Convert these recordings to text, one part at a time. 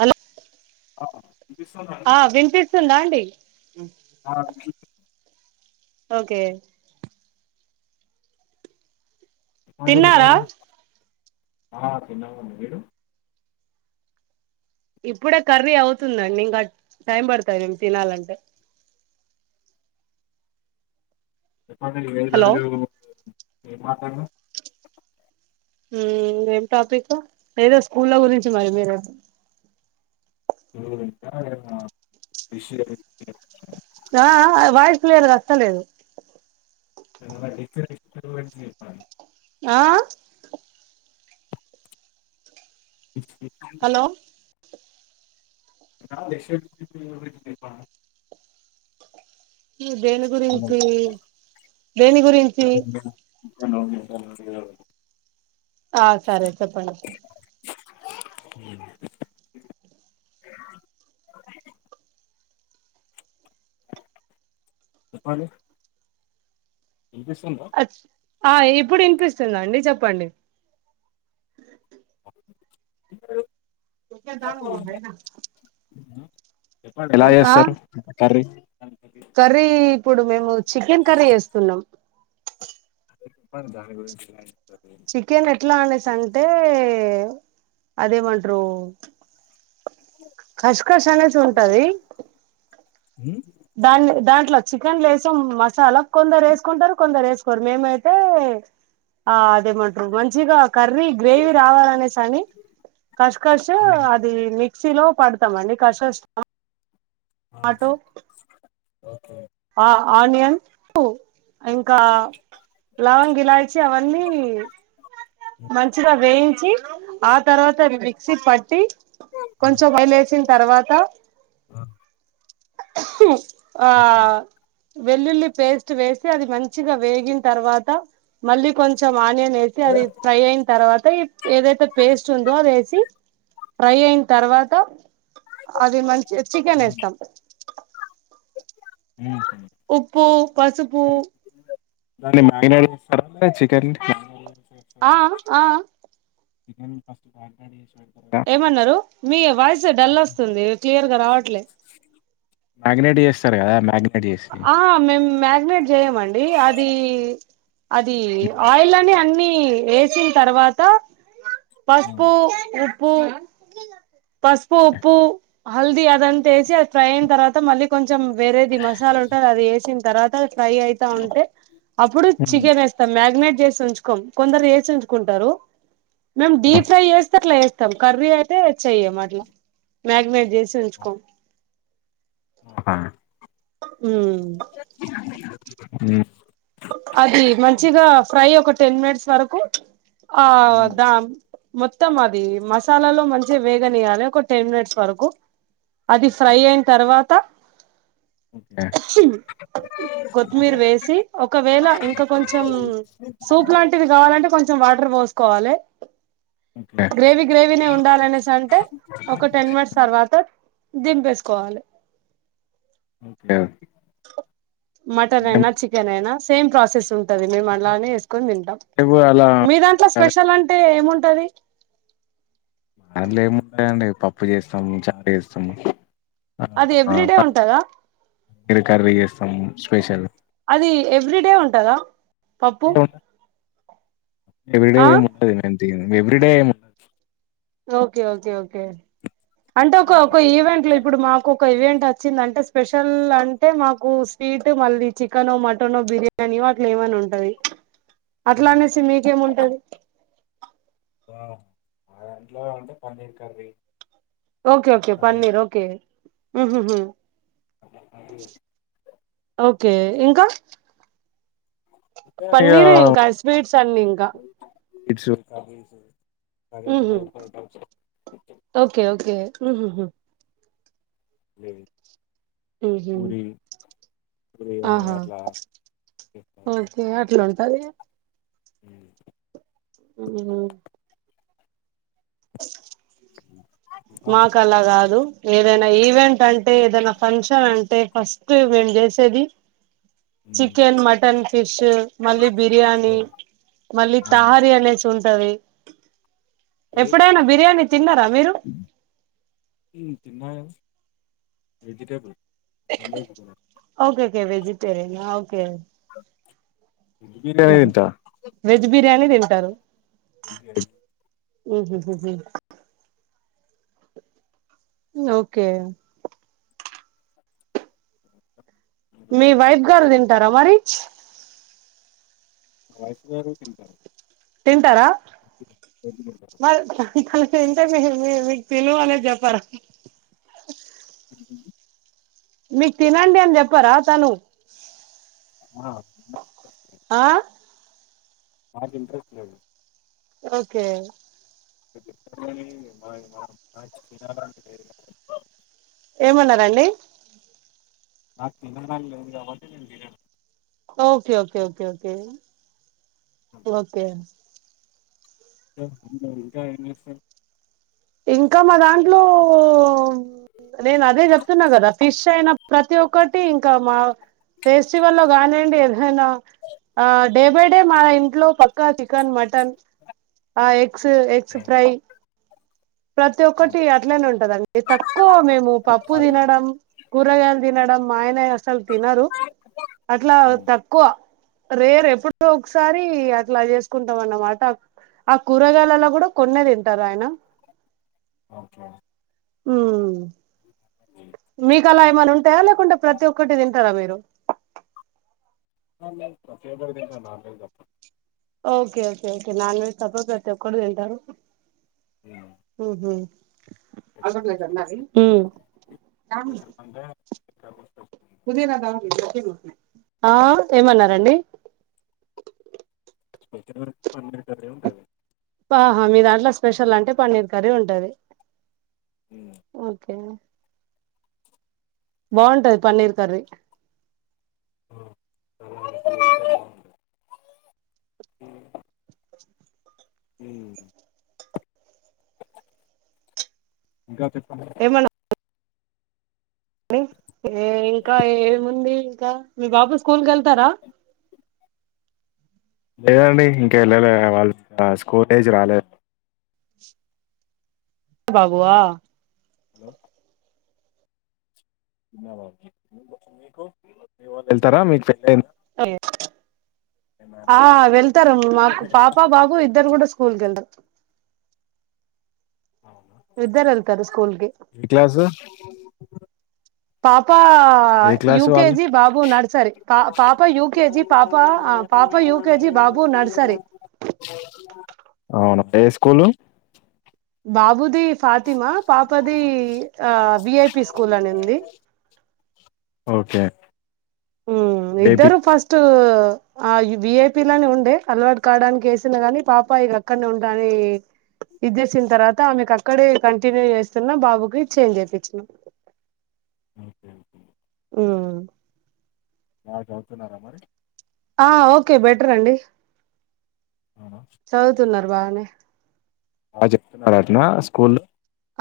అన్న అవు ఆ వినిపిస్తుందా అండి ఓకే తిన్నారా మాంటరివరి ఆ చిన్నడు ఇప్పుడే కర్రీ అవుతుందండి ఇంకా టైం పడుతాంది మేము తినాలంటే ఎప్పంట హలో ఏదరు ఏం మాట్లాడినా ఏం టాపిక్ లేదో స్కూ లో గురించి మరి మీరు విష ఆ వాయిసు లేదు అస్తలేదు రప్ప ఆ ఇ హలో క్ష దేని గురించి దేని గురించి ఆ సరే చెప్పండి స అ ఇంపిస్తుంలో ఆ ఇప్పుడు ఇనిపిస్తుందా అండి చెప్పండి రు పిచ్చే దాల్ ఉనో హెనా చెప్పుండి ఎలా చేస్తారు కర్రీ కర్రీ ఇప్పుడు మేము చికెన్ కర్రీ చేస్తున్నాం మరి దాని గురించి చికెన్ ఎట్లా అనేసి అంటే అది ఎమంటరు కష్ కస్ అనేసి ఉంటది దాన్ది దాన్ ఇట్ల చికెన్ లేసం మసాల కొందరు వేసుకుంటరు కొంద రేస్ కొరిమేమయితే ఆ దే మంటరు ఇక మంచిగా కర్రీ గ్రేవీ రావాలనేసి అని కష్ కష్ అది మిక్స్ షిలో పడతామండి కష్ స్లో ఆటో మ ఆనియన్స్ కు ఇంకా లవంగ్ ఇలాచి అవన్నీ మంచిగ వేయించి చ్చి ఆ తర్వాత అవి మిక్సీ పట్టి కొంచం ఆయి లేసి తర్వాత మ ఉహు ఆ వెల్లుల్లి పేస్ట్ వేసి అది మంచిగా వేగిన తర్వాత మళ్ళీ కొంచెం ఒ ఆనియన్ వేపి అది ఫ్రై అయిన తర్వాత ఏదైతే పేస్ట్ ఉందొ అది వేసి ఫ్రై అయిన తర్వాత అది మంచి చికెన్ ఎస్తాం ఉప్పు పసుపు దాన్ని మళ్ళి నడి సర్వర చికెన్ చేస్తారా? ఆయ్ అయ్ చికెన్ ఫస్ట్ [unintelligible] ఏమన్నారు మీ వాయిస్ డల్ వస్తుంది క్లియర్గా రావట్లే మ్యాగ్నేట్ చేస్తారు గదా మ్యాగ్ ఆ మేం మ్యాగ్ నేట్ చేయమండి అది అది ఆయిల్ అని అన్ నీ లేచిన తర్వాత పసుపు ఉప్ ఉ పసుపు ఉప్పు హల్దీ అదంతవేసి అది ఫ్రై తర్వాత మళ్ళీ కొంచెం వేరేది మాస్ అది వేసిన తర్వాత ఫ్రై అయితా ఉంటే అప్పుడు చికెన్ వేస్తాం మ్యాగ్నేట్ చేసి ఉంచుకోం కొందరు వేసి ఉంచుకుంటారు మ్యామ్ డీ ఫ్రై చేస్తే అట్లా ఎస్ తం కర్రీ అయితే చేయ్యం అట్లా మ్యాగినేట్ చేసి ఉంచుకోం ఓహా ఉ ఉహ్ అది మంచిగా ఫ్రై ఒక టెన్ మినిట్స్ వరకు ఆదాన్ మొత్తం అది మసాలాలో మంచిగా వేగనీయాలి ఒక టెన్ మినిట్స్ వరకు అది ఫ్రై అయిన తర్వాత్ ఓకే త్త కొత్తిమీర్ వేసి ఒకవేళ ఇంకా కొంచెం సూప్ లాంటివి కావాలంటే కొన్ కొంచెం వాటర్ వోసుకోవాలే ఓకే గ్రేవీ గ్రేవీనే ఉండాలనేసి అంటే ఒక టెన్ మినిట్స్ తర్వాత దింపేసుకోవాలే ఓకే ఏం సెమేనా సేమ్ ప్రాసెస్ మేము అలా మీ దాంట్ల స్పెషల్ అంటే ఏమున్ దది అందులో ఏముంటాయండి పప్పు చేస్తాము చారు చేస్తాము అది ఎవ్రీడే ఉంటదా ఆర కర్రీ చేస్తాము స్పెషల్ అది ఎవ్రీ డే ఉంటదా పప్పు ఎవ్రీ డే ఆ ముద్ద వేయండి every day okay okay okay అంటే ఒకక్క ఈవెంట్ లో ఇప్పుడు మాకు ఒక ఈవెంట్ వచ్చింది అంటే స్పెషల్ అంటే మాకు స్వీట్ మళ్ళీ చికెన్ మటన్ బిర్యానీ వాటిల్లో ఏమన్నా ఉంటది అట్లా అనేసి మీకేముంటది వావ్ మా ఇంట్లో ఉంటే paneer curry okay okay paneer okay ఉహూ హూ ఓకె ఓకే ఇంకా మొత్తం ఇడా పన్నీరే ఇంకా స్వీట్స్ అన్ని ఇంకా స్వీట్స్ ఉహు కర్రిస్ ఓకే ఓకే ఉహు హు లేవి ఉహు ఆహా ఓకే అట్లా ఉంటది ఉమ్ ఉహుమ్ మాకు అలా కాదు ఏదైనా ఈవెంట్ అంటే ఏదైనా ఫంక్షన్ అంటే ఫస్ట్ మేము చేసేది చికెన్ మటన్ పిష్ మళ్ళీ బిర్యానీ మళ్ళీ తహారీ అనేసి ఉ టంది ఎప్పుడైనా బిర్యానీ తిన్నారా మీరు వెజిటేబుల్ ఓకే ఓకే వెజిటేరియన్ ఆ ఓకే వెజ్ బిర్యాని తింటా వెజ్ బిర్యానీ తింటారు ఎంకె రైస్ ఉహు హుమ్ ఉమ్ ఓకే మీ వైఫ్ గారు ని తరమరిచ్ నా వైఫ్ గారు తింటారు తింటారా మ ర [inaudible] ఇంటర్ మీ మీ మీకు తెలివాలే చెప్పార మీకు తినండి అని చెప్పారా తను ఆ ఆ మాకు ఇంట్రెస్ట్ లేదు ఓకే నువ్వు చెప్పవని మా మా మాకు తినాలనీలేదు ఏమన్నారండి నాకు తినాలని లేదు కాబ్బటి నేను తినను okay okay okay okay okay ఇంకా ఇంకా ఏమి చేస్తారు ఇంకా మా దాంట్లో నేను అదే చెప్తున్నా కదా ఫిష్ అయినా ప్రతి ఒక్కటి ఇంకా మా ఫెస్టివల్లో కానివండి ఏదైనా డే బై డే మా ఇంట్లో పక్కా chicken mutton eggs eggs fry ప్రతి ఒక్కటి అట్లనే ఉంటదండి. ఎత్తుకు కో మేము పప్పు తినడం కూరగాయలు తినడం మాయనే అసలు తినారు అట్లా తక్కువ రేరు ఎపుడో ఒకసారి అట్లా చేసుకుంటాం అన్నమాట ఆ కూరగాయలలో కూడా కొన్న తింటారు ఆయన ఓకే హుమ్ మీ కల మనం తేలేకుండా ప్రతి ఒక్కటి తింటారా మీరు అ ప్రతి ఒక్కటి తింటా నాన్ వెజ్ తప్ప okay okay okay non veg తప్ప ప్రతి ఒక్కటి తింటారు. హు హు హుమ్ ఆ ఏమన్నారండి స్పెషల్ పన్నీరు కర్రి ఉంటంది ఆహా మీ దాంట్లో స్పెషల్ అంటే పన్నీర్ కర్రీ ఉంటది ఓకే బాగుంటది పన్నీరు కర్రి హ హ్మ్ ఇంకా చెప్ప ని ఏ ఇంకా ఏముంది మీ బాబు స్కూల్ కి వెళ్తారా లేదండి ఇంకా వెళ్ళలే వాళ్ళు స్కూల్ ఏజ్ రాలే బాబువా హలో వెళ్తారా మీకు పెళ్ ఓ ఆ వెళ్తారు మాకు పాప బాబు ఇద్దరు కూడా స్కూల్కి వెళ్ళరు ఇద్దరెళ్తారు స్కూల్కి ఏ క్లాసు పాప ఏ ఆ క్లాసు వాళ్ళు యూకేజి బాబు నర్సరీ పా పాప యూకేజి పాప ఆ పాప యూకెజి బాబు నర్సరీ అవునా ఏ స్కూలు బాబు ది ఫాతిమా పాపది ఆ వి ఐ పి స్కూల్ అనింది ఓకే హ్మ్ బేబీ ఇద్దరూ ఫస్టు ఆ ఈ వి ఐ పి లోని ఉండే అలవాటు కావడానికి వేసిన గాని పాప ఇక అక్కడనే ఉంటానని ఇది జేసిన తర్వాత ఆమెకు అక్కడే కంటిన్యూ చేస్తున్నా బాబుకి చేంజ్ చేపిచ్చిన ఓకే ఓకే హ్మ్ మాజవుతు నా అమరి ఆ ఓకే బెటర్ అండి. చదువుతున్నారు [unintelligible] బా చెప్తున్నారు అటనా స్కూల్లో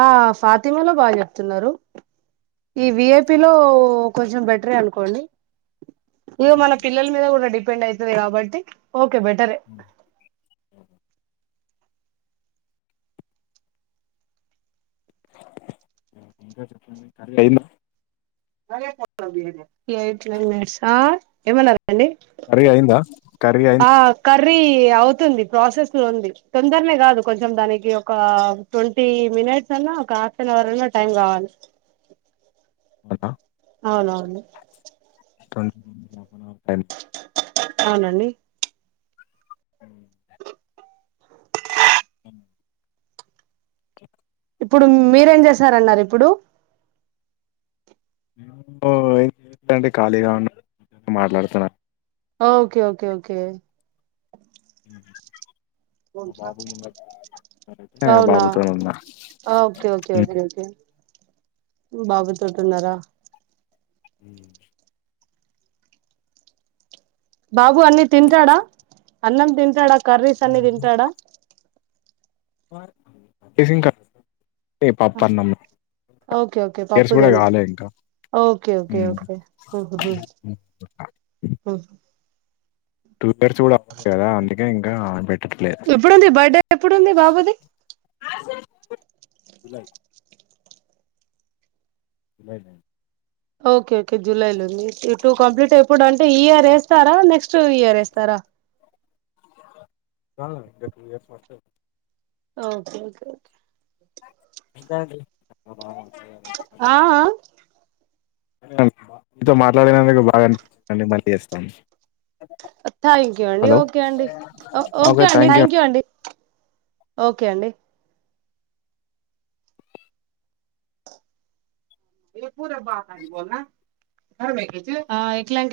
ఆ ఫాతిమాలో బా చెప్తున్నారు ఈ వి ఐ పి లో కొంచెం బెటరే అనుకోండి ఇగో మన పిల్లల మీద కూడా డి ఫ్రెండ్ అయితది కాబట్టి ఓకే బెటరే ఏంద్ ఆ ఏమన్నారు కర్రీ అయిందా కర్రీ అయిం ఆ కర్రీ అవుతుంది ప్రాసెస్ లో ఉంది తొందరనే కాదు కొంచం దానికి ఒక ట్వంటీ మినిట్స్ అన్నా ఒక హాఫ్ అన్ అవర్ అన్నా టైం కావాలి అవ్నా అవునవును [inaudible] అవ్న్నండి మ్మ్ ఇప్పుడు మీరేం చేసారన్నాన్నరిప్పుడు [unintelligible] ఏం చేయలేదండి ఖాళీగా ఉన్నా మీతోనే మాట్లాడతన్నా ఓకే ఓకే ఓకే హ్మ్ అవునా బాబుతో ఉన్నా ఓకేఒకే ఉమ్. ఒకే ఒకే బాబుతోటున్నారా మ్మ్ బాబు అన్ని తింటాడా అన్నం తింటాడా కర్రీస్ అన్నీ తింతాడా ఏసీం కార్డ్ అంటే పప్పన్నమ్ ఓకే ఓకే తెల్సి పప్పు కూడా దిం ఇగా ఆలే ఇంకా ఓకే ఓకే హ్మ్ ఓకే టూ పర్స్ కూడా అవలే గా అంద్ ఇంకా ఆ పేట్ ఎప్పుడుంది బర్త్డే ఎప్పుడుంది బాబుది జులై రేన్ ఓకే ఓకే జులైలో ఉంది ఇటు టు కంప్లీట్ ఎప్పుడు అంటే ఈ ఇయర్ వేస్తారా నెక్స్ట్ ఇయర్ వేస్తారా ఆ రేపు ఏ ఫస్ట్ వెళ్తాం ఓకే ఓకే ఓకే ఇంకా అండి మా [unintelligible] ఆ ఆ మీతో మాట్లాడినందుకూ బాగా అనిపించిందండి మళ్ళీ చేస్తాను థ్యాంక్ యూ అండి హలో ఓకే అండి ఓ ఓకే అండి థ్యాంక్ యూ అండి ఓకే అండి ఆ ఏట్లాటీ